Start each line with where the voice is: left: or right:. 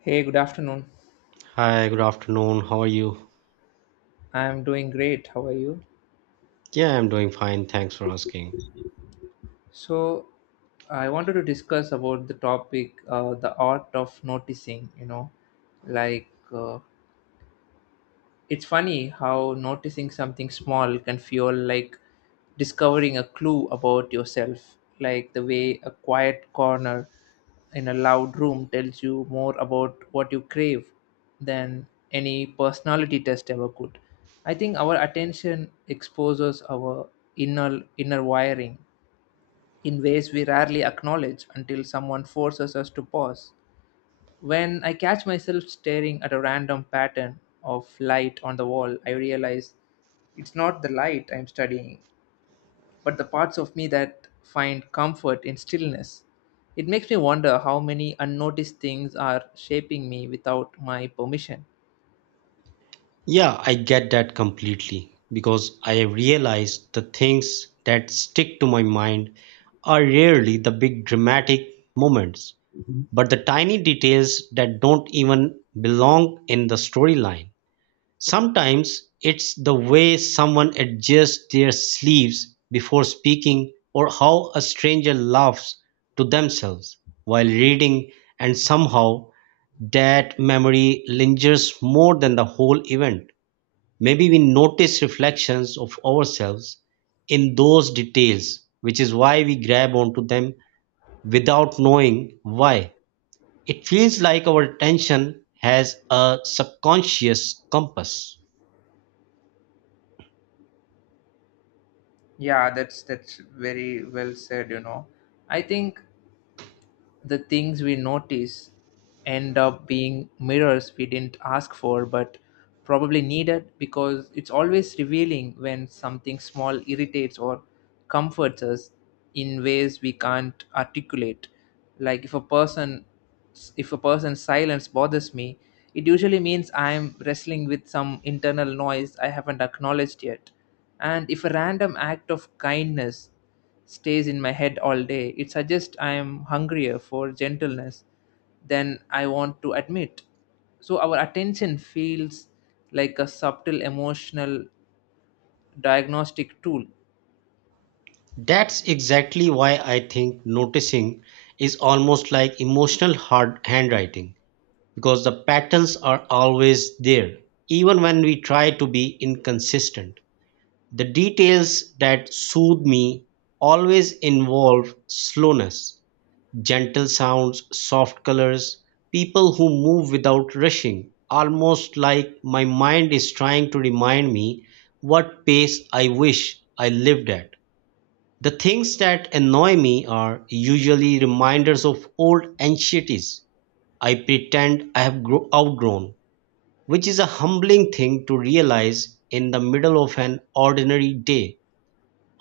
left: Hey, good afternoon.
right: Hi, good afternoon. How are you?
left: I am doing great. How are you?
right: Yeah, I'm doing fine. Thanks for asking.
left: So, I wanted to discuss about the topic, the art of noticing. Like, it's funny how noticing something small can feel like discovering a clue about yourself, like the way a quiet corner in a loud room tells you more about what you crave than any personality test ever could. I think our attention exposes our inner wiring in ways we rarely acknowledge until someone forces us to pause. When I catch myself staring at a random pattern of light on the wall, I realize it's not the light I'm studying, but the parts of me that find comfort in stillness. It makes me wonder how many unnoticed things are shaping me without my permission.
right: Yeah, I get that completely because I realize the things that stick to my mind are rarely the big dramatic moments, but the tiny details that don't even belong in the storyline. Sometimes it's the way someone adjusts their sleeves before speaking or how a stranger laughs to themselves while reading and somehow that memory lingers more than the whole event. Maybe we notice reflections of ourselves in those details, which is why we grab onto them without knowing why. It feels like our attention has a subconscious compass.
left: Yeah, that's very well said. I think the things we notice end up being mirrors we didn't ask for, but probably needed, because it's always revealing when something small irritates or comforts us in ways we can't articulate, like if a person's silence bothers me, it usually means I'm wrestling with some internal noise I haven't acknowledged yet. And if a random act of kindness stays in my head all day, it suggests I am hungrier for gentleness than I want to admit. So our attention feels like a subtle emotional diagnostic tool.
right: That's exactly why I think noticing is almost like emotional hard handwriting because the patterns are always there, even when we try to be inconsistent. The details that soothe me always involve slowness, gentle sounds, soft colors, people who move without rushing, almost like my mind is trying to remind me what pace I wish I lived at. The things that annoy me are usually reminders of old anxieties I pretend I have outgrown, which is a humbling thing to realize in the middle of an ordinary day.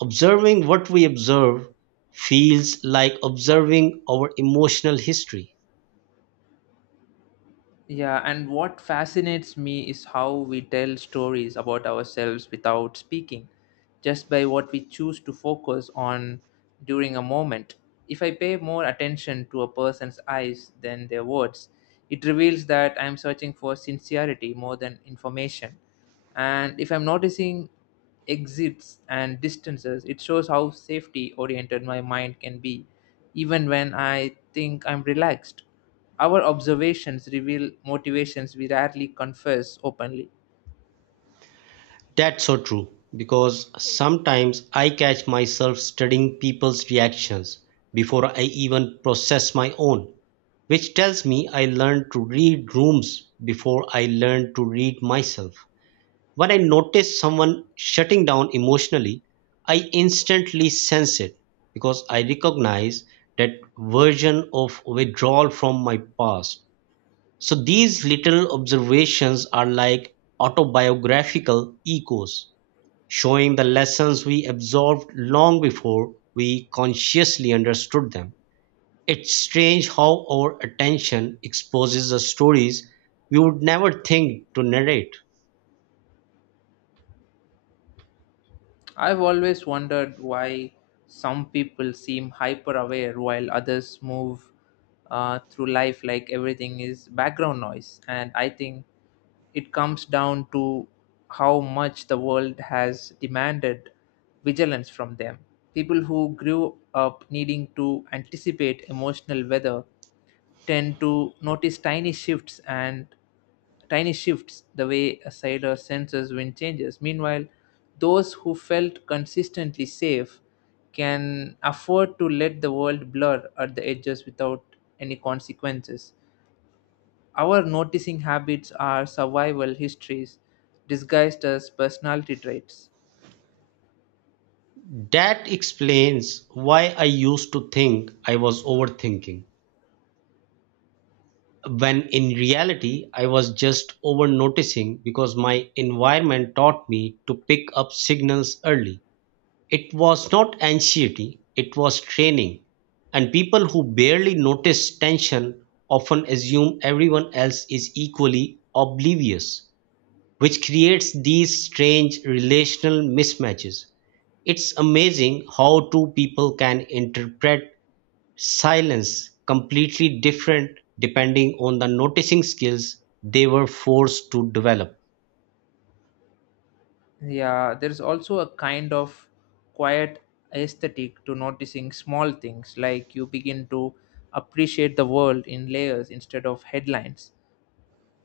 right: Observing what we observe feels like observing our emotional history.
left: Yeah, and what fascinates me is how we tell stories about ourselves without speaking, just by what we choose to focus on during a moment. If I pay more attention to a person's eyes than their words, it reveals that I am searching for sincerity more than information. And if I'm noticing exits and distances, it shows how safety oriented my mind can be, even when I think I'm relaxed. Our observations reveal motivations we rarely confess openly.
right: That's so true because sometimes I catch myself studying people's reactions before I even process my own, which tells me I learned to read rooms before I learned to read myself. When I notice someone shutting down emotionally, I instantly sense it because I recognize that version of withdrawal from my past. So these little observations are like autobiographical echoes showing the lessons we absorbed long before we consciously understood them. It's strange how our attention exposes us stories we would never think to narrate.
left: I've always wondered why some people seem hyper aware while others move through life like everything is background noise. And I think it comes down to how much the world has demanded vigilance from them. People who grew up needing to anticipate emotional weather tend to notice tiny shifts the way a sailor senses wind changes. Meanwhile, those who felt consistently safe can afford to let the world blur at the edges without any consequences. Our noticing habits are survival histories disguised as personality traits.
right: That explains why I used to think I was overthinking, when in reality, I was just over noticing because my environment taught me to pick up signals early. It was not anxiety, it was training, and people who barely notice tension often assume everyone else is equally oblivious, which creates these strange relational mismatches. It's amazing how two people can interpret silence completely different depending on the noticing skills they were forced to develop.
left: Yeah, there's also a kind of quiet aesthetic to noticing small things, like you begin to appreciate the world in layers instead of headlines —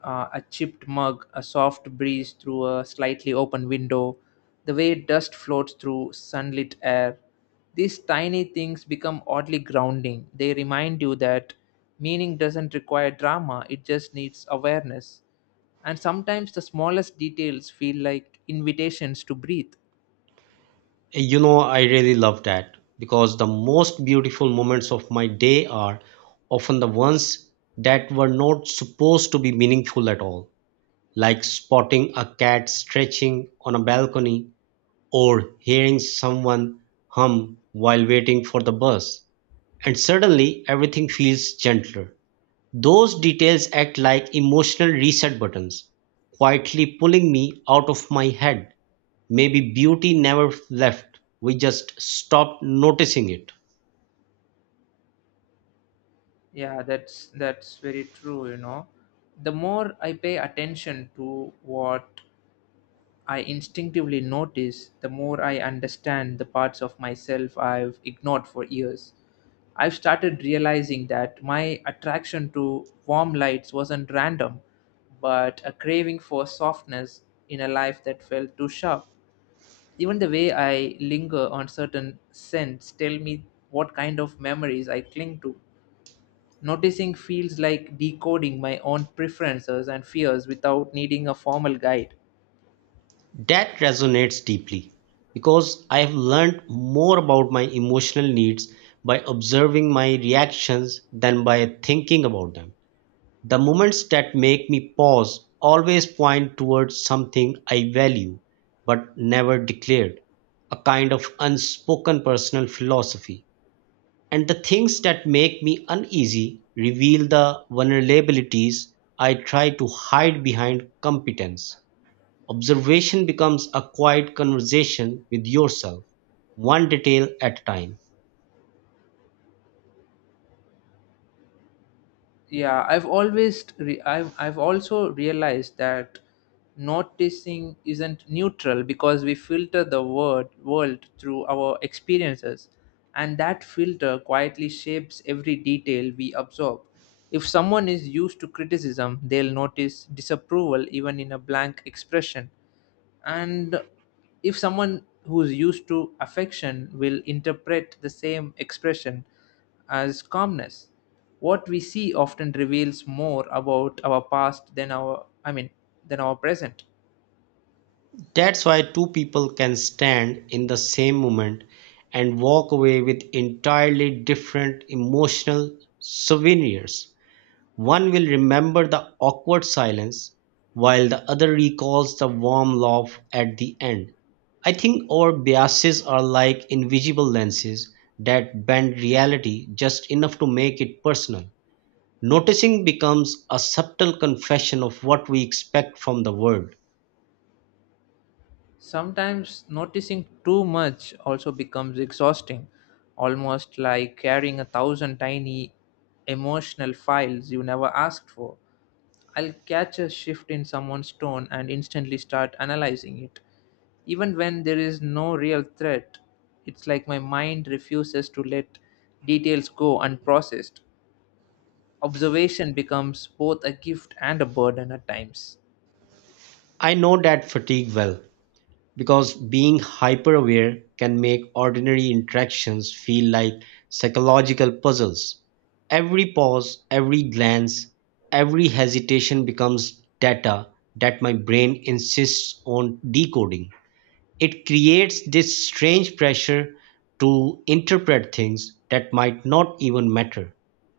left: a chipped mug, a soft breeze through a slightly open window, the way dust floats through sunlit air. These tiny things become oddly grounding. They remind you that meaning doesn't require drama, it just needs awareness. And sometimes the smallest details feel like invitations to breathe.
right: You know, I really love that because the most beautiful moments of my day are often the ones that were not supposed to be meaningful at all, like spotting a cat stretching on a balcony or hearing someone hum while waiting for the bus. And suddenly everything feels gentler. Those details act like emotional reset buttons, quietly pulling me out of my head. Maybe beauty never left, we just stopped noticing it.
left: Yeah, that's very true. The more I pay attention to what I instinctively notice, the more I understand the parts of myself I've ignored for years. I've started realizing that my attraction to warm lights wasn't random, but a craving for softness in a life that felt too sharp. Even the way I linger on certain scents tell me what kind of memories I cling to. Noticing feels like decoding my own preferences and fears without needing a formal guide.
right: That resonates deeply because I have learned more about my emotional needs by observing my reactions than by thinking about them. The moments that make me pause always point towards something I value but never declared, a kind of unspoken personal philosophy. And the things that make me uneasy reveal the vulnerabilities I try to hide behind competence. Observation becomes a quiet conversation with yourself, one detail at a time.
left: Yeah, I've always re- I've also realized that noticing isn't neutral, because we filter the word world through our experiences, and that filter quietly shapes every detail we absorb. If someone is used to criticism, they'll notice disapproval even in a blank expression. And if someone who's used to affection will interpret the same expression as calmness. What we see often reveals more about our past than our I mean, than our present.
right: That's why two people can stand in the same moment and walk away with entirely different emotional souvenirs. One will remember the awkward silence, while the other recalls the warm laugh at the end. I think our biases are like invisible lenses that bend reality just enough to make it personal. Noticing becomes a subtle confession of what we expect from the world.
left: Sometimes noticing too much also becomes exhausting, almost like carrying a thousand tiny emotional files you never asked for. I'll catch a shift in someone's tone and instantly start analyzing it. Even when there is no real threat, it's like my mind refuses to let details go unprocessed. Observation becomes both a gift and a burden at times.
right: I know that fatigue well, because being hyper-aware can make ordinary interactions feel like psychological puzzles. Every pause, every glance, every hesitation becomes data that my brain insists on decoding. It creates this strange pressure to interpret things that might not even matter.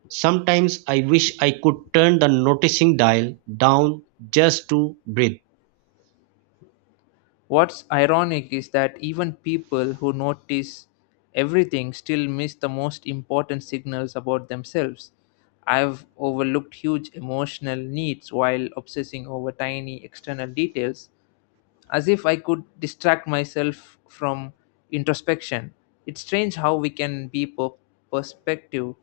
right: Sometimes I wish I could turn the noticing dial down just to breathe.
left: What's ironic is that even people who notice everything still miss the most important signals about themselves. I've overlooked huge emotional needs while obsessing over tiny external details, as if I could distract myself from introspection. It's strange how we can be perspective,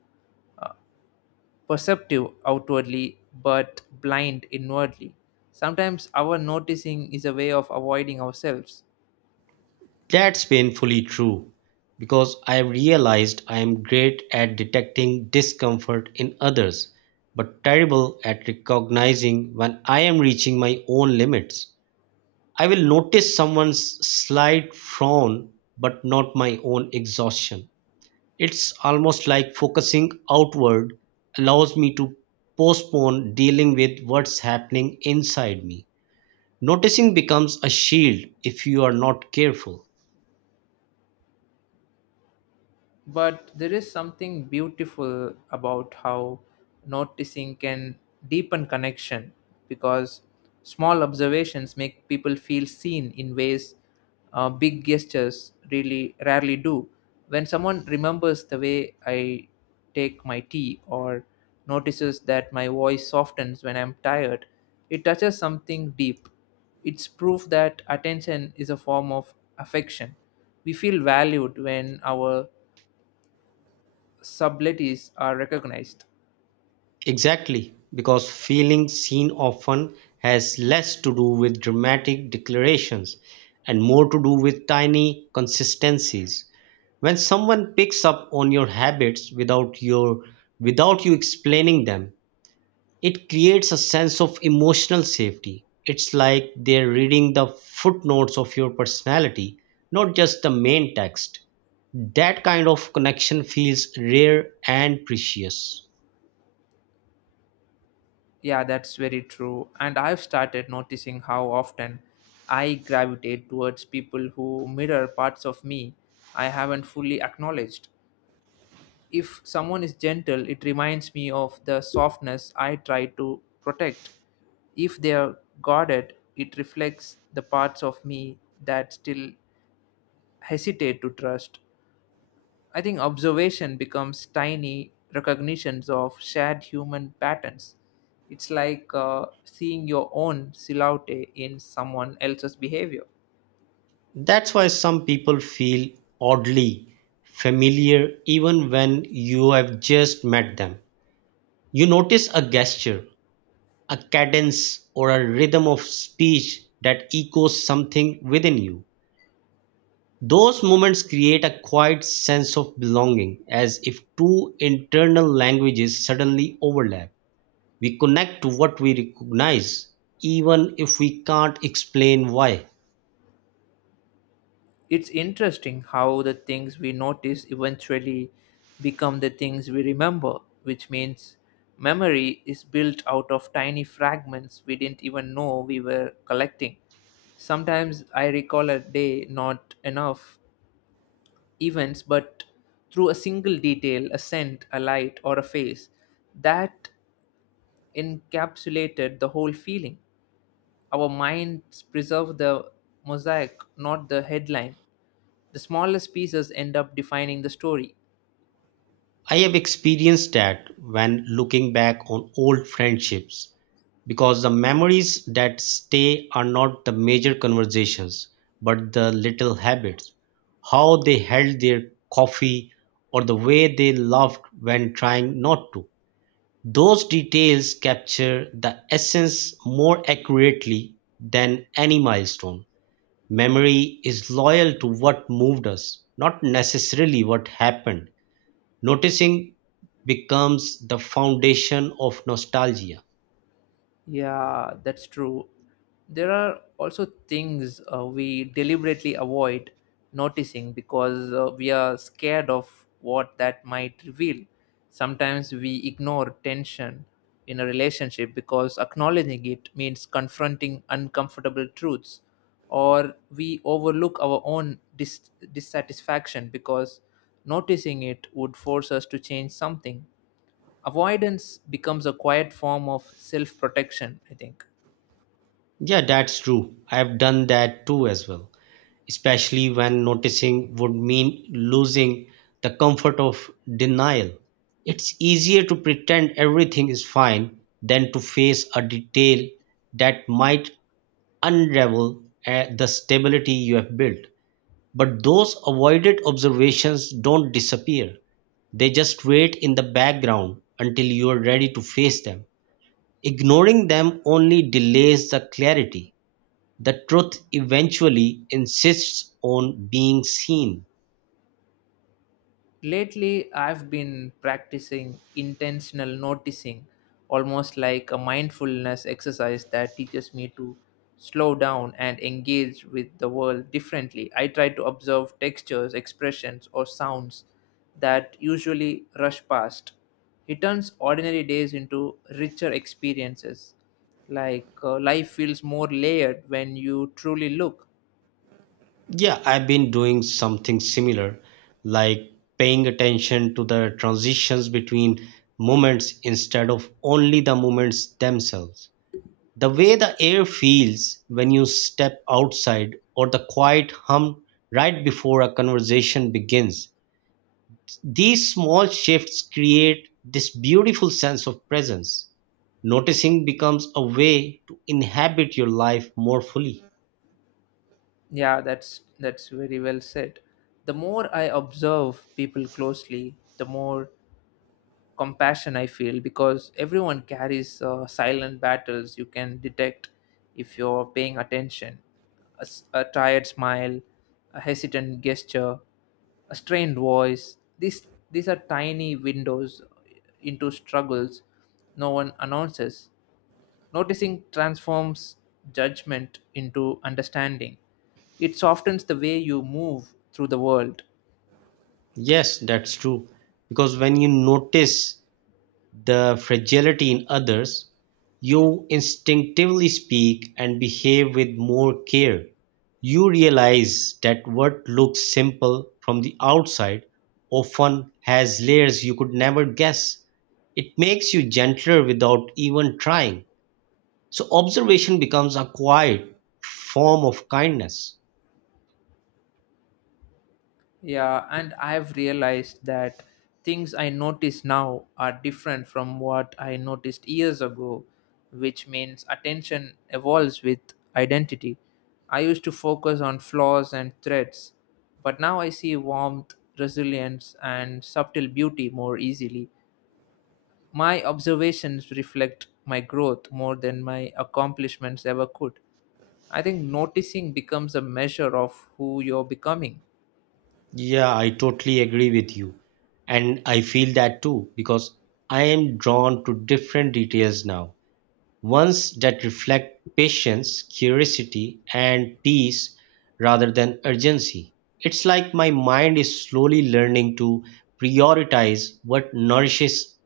left: perceptive outwardly but blind inwardly. Sometimes our noticing is a way of avoiding ourselves.
right: That's painfully true because I have realized I am great at detecting discomfort in others, but terrible at recognizing when I am reaching my own limits. I will notice someone's slight frown, but not my own exhaustion. It's almost like focusing outward allows me to postpone dealing with what's happening inside me. Noticing becomes a shield if you are not careful.
left: But there is something beautiful about how noticing can deepen connection, because small observations make people feel seen in ways big gestures really rarely do. When someone remembers the way I take my tea, or notices that my voice softens when I'm tired, it touches something deep. It's proof that attention is a form of affection. We feel valued when our subtleties are recognized.
right: Exactly, because feeling seen often has less to do with dramatic declarations and more to do with tiny consistencies. When someone picks up on your habits without you explaining them, it creates a sense of emotional safety. It's like they're reading the footnotes of your personality, not just the main text. That kind of connection feels rare and precious.
left: Yeah, that's very true. And I've started noticing how often I gravitate towards people who mirror parts of me I haven't fully acknowledged. If someone is gentle, it reminds me of the softness I try to protect. If they are guarded, it reflects the parts of me that still hesitate to trust. I think observation becomes tiny recognitions of shared human patterns. It's like seeing your own silhouette in someone else's behavior.
right: That's why some people feel oddly familiar even when you have just met them. You notice a gesture, a cadence, or a rhythm of speech that echoes something within you. Those moments create a quiet sense of belonging, as if two internal languages suddenly overlap. We connect to what we recognize, even if we can't explain why.
left: It's interesting how the things we notice eventually become the things we remember, which means memory is built out of tiny fragments we didn't even know we were collecting. Sometimes I recall a day not enough events but through a single detail, a scent, a light, or a face that encapsulated the whole feeling. Our minds preserve the mosaic, not the headline. The smallest pieces end up defining the story.
right: I have experienced that when looking back on old friendships, because the memories that stay are not the major conversations, but the little habits, how they held their coffee, or the way they laughed when trying not to. Those details capture the essence more accurately than any milestone. Memory is loyal to what moved us, not necessarily what happened. Noticing becomes the foundation of nostalgia.
left: Yeah, that's true. There are also things we deliberately avoid noticing, because we are scared of what that might reveal. Sometimes we ignore tension in a relationship because acknowledging it means confronting uncomfortable truths, or we overlook our own dissatisfaction because noticing it would force us to change something. Avoidance becomes a quiet form of self protection, I think.
right: Yeah, that's true. I've done that too as well, especially when noticing would mean losing the comfort of denial. It's easier to pretend everything is fine than to face a detail that might unravel the stability you have built. But those avoided observations don't disappear. They just wait in the background until you are ready to face them. Ignoring them only delays the clarity. The truth eventually insists on being seen.
left: Lately I've been practicing intentional noticing, almost like a mindfulness exercise that teaches me to slow down and engage with the world differently. I try to observe textures, expressions, or sounds that usually rush past. It turns ordinary days into richer experiences. Like life feels more layered when you truly look.
right: Yeah, I've been doing something similar, like paying attention to the transitions between moments instead of only the moments themselves. The way the air feels when you step outside, or the quiet hum right before a conversation begins, these small shifts create this beautiful sense of presence. Noticing becomes a way to inhabit your life more fully.
left: Yeah, that's very well said. The more I observe people closely, the more compassion I feel, because everyone carries silent battles you can detect if you're paying attention. A tired smile, a hesitant gesture, a strained voice. These are tiny windows into struggles no one announces. Noticing transforms judgment into understanding. It softens the way you move through the world.
right: Yes, that's true. Because when you notice the fragility in others, you instinctively speak and behave with more care. You realize that what looks simple from the outside often has layers you could never guess. It makes you gentler without even trying. So, observation becomes a quiet form of kindness.
left: Yeah, and I have realized that things I notice now are different from what I noticed years ago, which means attention evolves with identity. I used to focus on flaws and threats, but now I see warmth, resilience, and subtle beauty more easily. My observations reflect my growth more than my accomplishments ever could. I think noticing becomes a measure of who you're becoming.
right: Yeah, I totally agree with you. And I feel that too because I am drawn to different details now, ones that reflect patience, curiosity, and peace rather than urgency. It's like my mind is slowly learning to prioritize what nourishes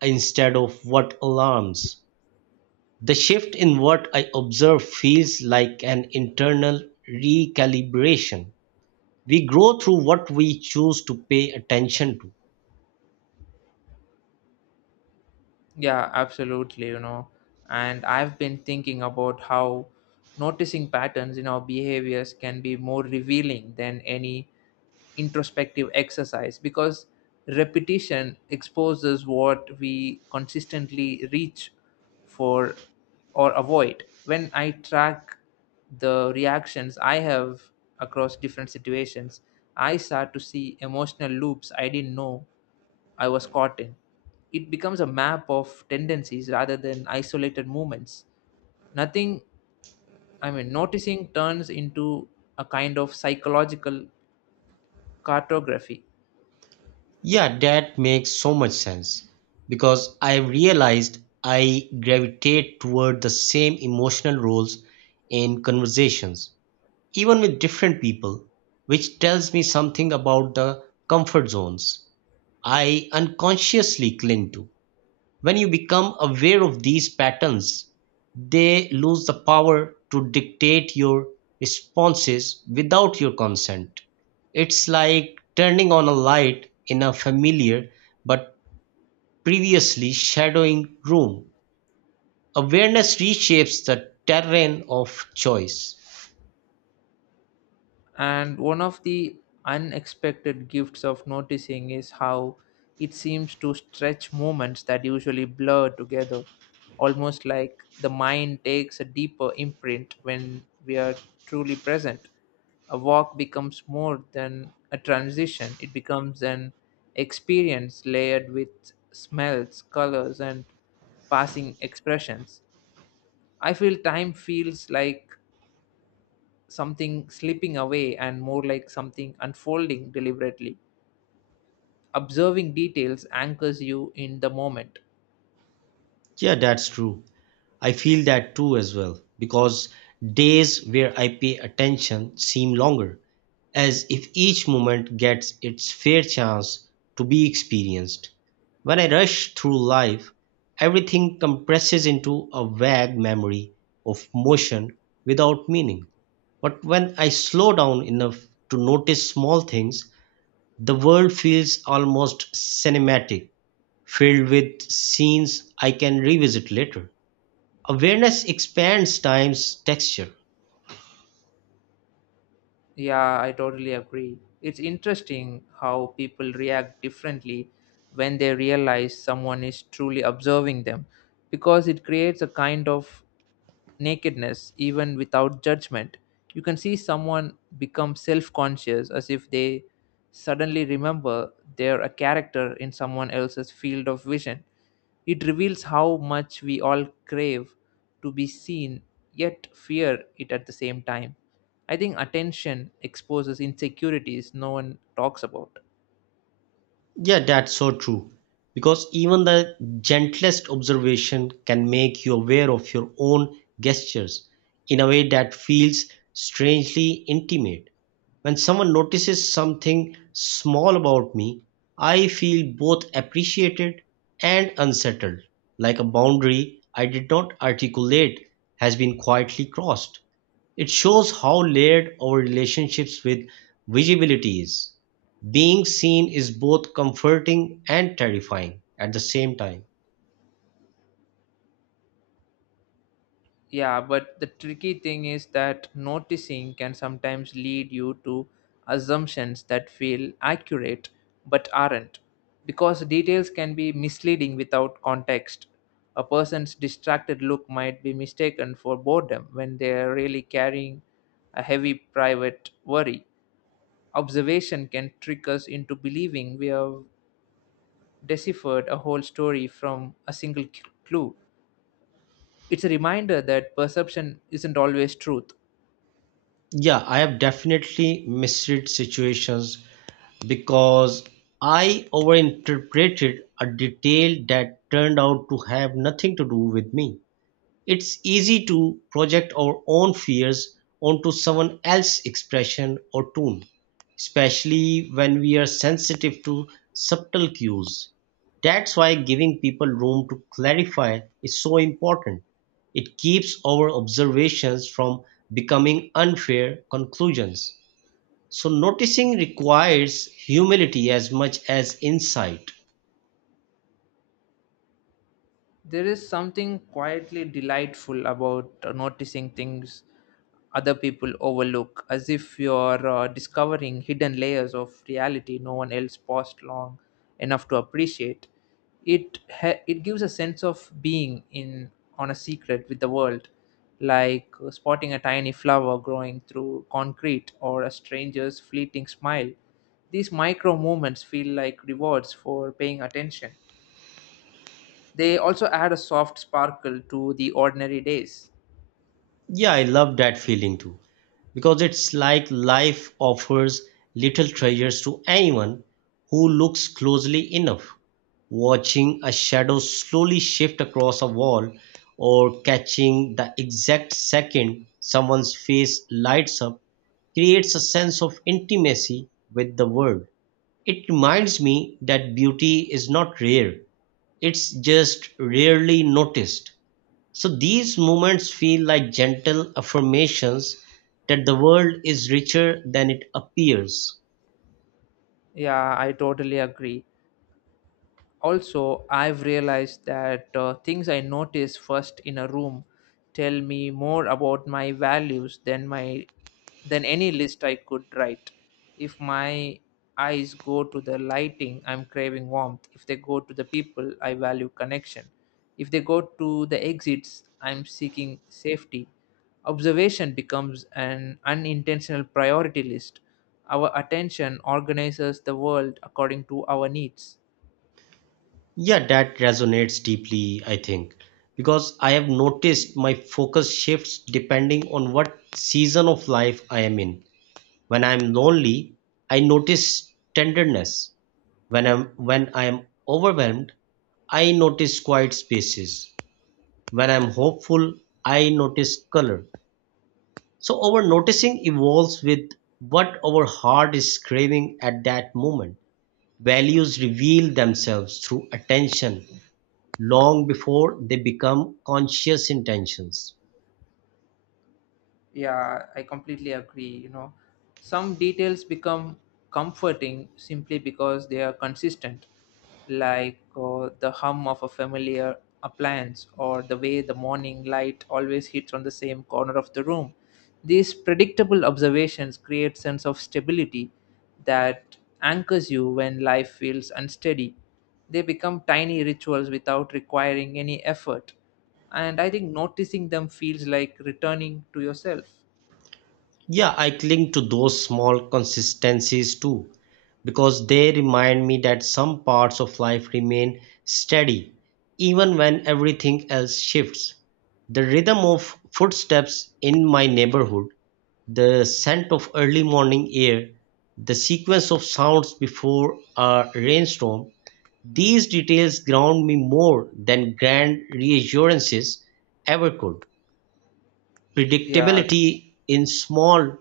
right: instead of what alarms. The shift in what I observe feels like an internal recalibration. We grow through what we choose to pay attention to.
left: Yeah, absolutely. And I've been thinking about how noticing patterns in our behaviors can be more revealing than any introspective exercise, because repetition exposes what we consistently reach for or avoid. When I track the reactions I have across different situations, I start to see emotional loops I didn't know I was caught in. It becomes a map of tendencies rather than isolated movements. Nothing, I mean, noticing turns into a kind of psychological cartography.
right: Yeah, that makes so much sense because I've realized I gravitate toward the same emotional roles in conversations, even with different people, which tells me something about the comfort zones I unconsciously cling to. When you become aware of these patterns, they lose the power to dictate your responses without your consent. It's like turning on a light in a familiar but previously shadowing room. Awareness reshapes the terrain of choice.
left: And one of the unexpected gifts of noticing is how it seems to stretch moments that usually blur together, almost like the mind takes a deeper imprint when we are truly present. A walk becomes more than a transition, it becomes an experience layered with smells, colors, and passing expressions. I feel time feels like something slipping away and more like something unfolding deliberately. Observing details anchors you in the moment.
right: Yeah, that's true. I feel that too as well, because days where I pay attention seem longer, as if each moment gets its fair chance to be experienced. When I rush through life, everything compresses into a vague memory of motion without meaning. But when I slow down enough to notice small things, the world feels almost cinematic, filled with scenes I can revisit later. Awareness expands time's texture.
left: Yeah, I totally agree. It's interesting how people react differently when they realize someone is truly observing them, because it creates a kind of nakedness even without judgment. You can see someone become self-conscious, as if they suddenly remember they're a character in someone else's field of vision. It reveals how much we all crave to be seen, yet fear it at the same time. I think attention exposes insecurities no one talks about.
right: Yeah, that's so true because even the gentlest observation can make you aware of your own gestures in a way that feels strangely intimate. When someone notices something small about me, I feel both appreciated and unsettled, like a boundary I did not articulate has been quietly crossed. It shows how layered our relationships with visibility is. Being seen is both comforting and terrifying at the same time.
left: Yeah, but the tricky thing is that noticing can sometimes lead you to assumptions that feel accurate but aren't. Because details can be misleading without context. A person's distracted look might be mistaken for boredom when they are really carrying a heavy private worry. Observation can trick us into believing we have deciphered a whole story from a single clue. It's a reminder that perception isn't always truth.
right: Yeah, I have definitely misread situations because I overinterpreted a detail that turned out to have nothing to do with me. It's easy to project our own fears onto someone else's expression or tone, especially when we are sensitive to subtle cues. That's why giving people room to clarify is so important. It keeps our observations from becoming unfair conclusions. So, noticing requires humility as much as insight.
left: There is something quietly delightful about noticing things other people overlook, as if you're discovering hidden layers of reality no one else paused long enough to appreciate. It gives a sense of being in on a secret with the world, like spotting a tiny flower growing through concrete or a stranger's fleeting smile. These micro moments feel like rewards for paying attention. They also add a soft sparkle to the ordinary days.
right: Yeah, I love that feeling too, because it's like life offers little treasures to anyone who looks closely enough. Watching a shadow slowly shift across a wall or catching the exact second someone's face lights up creates a sense of intimacy with the world. It reminds me that beauty is not rare, it's just rarely noticed. So these moments feel like gentle affirmations that the world is richer than it appears.
left: Yeah, I totally agree. Also, I've realized that things I notice first in a room tell me more about my values than any list I could write. If my eyes go to the lighting, I'm craving warmth. If they go to the people, I value connection. If they go to the exits, I'm seeking safety. Observation becomes an unintentional priority list. Our attention organizes the world according to our needs.
right: Yeah, that resonates deeply, I think, because I have noticed my focus shifts depending on what season of life I am in. When I am lonely, I notice tenderness. When I am overwhelmed, I notice quiet spaces. When I'm hopeful, I notice color. So our noticing evolves with what our heart is craving at that moment. Values reveal themselves through attention long before they become conscious intentions.
left: Yeah, I completely agree. Some details become comforting simply because they are consistent, like the hum of a familiar appliance or the way the morning light always hits on the same corner of the room. These predictable observations create sense of stability that anchors you when life feels unsteady. They become tiny rituals without requiring any effort. And I think noticing them feels like returning to yourself.
right: Yeah, I cling to those small consistencies too, because they remind me that some parts of life remain steady, even when everything else shifts. The rhythm of footsteps in my neighborhood, the scent of early morning air, the sequence of sounds before a rainstorm, these details ground me more than grand reassurances ever could.
left: Yeah,
right: Predictability in small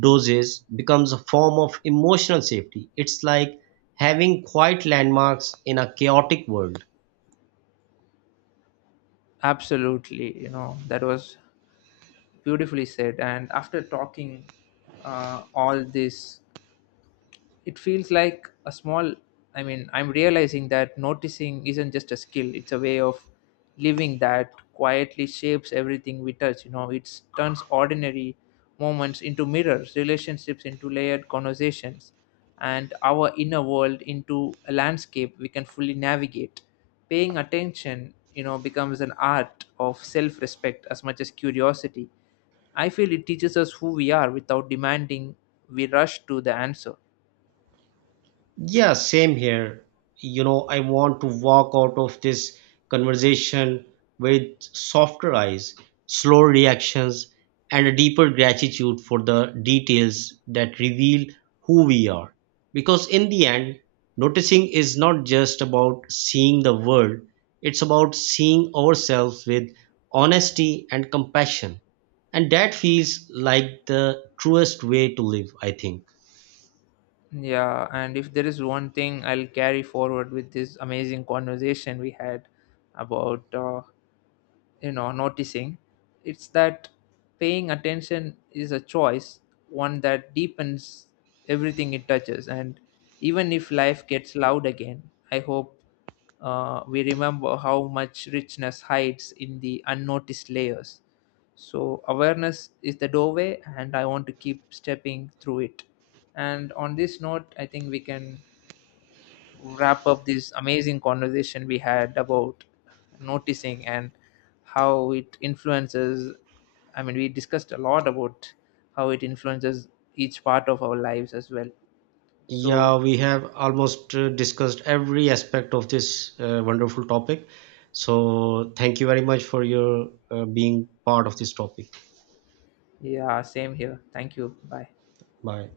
right: doses becomes a form of emotional safety. It's like having quiet landmarks in a chaotic world.
left: absolutely. That was beautifully said. And after talking all this, it feels like a small I mean, I'm realizing that noticing isn't just a skill, it's a way of living that quietly shapes everything we touch. It turns ordinary moments into mirrors, relationships into layered conversations, and our inner world into a landscape we can fully navigate. Paying attention becomes an art of self respect as much as curiosity. I feel it teaches us who we are without demanding we rush to the answer.
right: Yeah, same here. You know, I want to walk out of this conversation with softer eyes, slower reactions, and a deeper gratitude for the details that reveal who we are. Because in the end, noticing is not just about seeing the world, it's about seeing ourselves with honesty and compassion. And that feels like the truest way to live, I think.
left: Yeah, and if there is one thing I'll carry forward with this amazing conversation we had about noticing, it's that paying attention is a choice, one that deepens everything it touches. And even if life gets loud again, I hope we remember how much richness hides in the unnoticed layers. So awareness is the doorway, and I want to keep stepping through it. And on this note, I think we can wrap up this amazing conversation we had about noticing and how it influences I mean, we discussed a lot about how it influences each part of our lives as well. So
right: Yeah, we have almost discussed every aspect of this wonderful topic. So, thank you very much for your being part of this topic.
left: yeah same here thank you bye
right: Bye.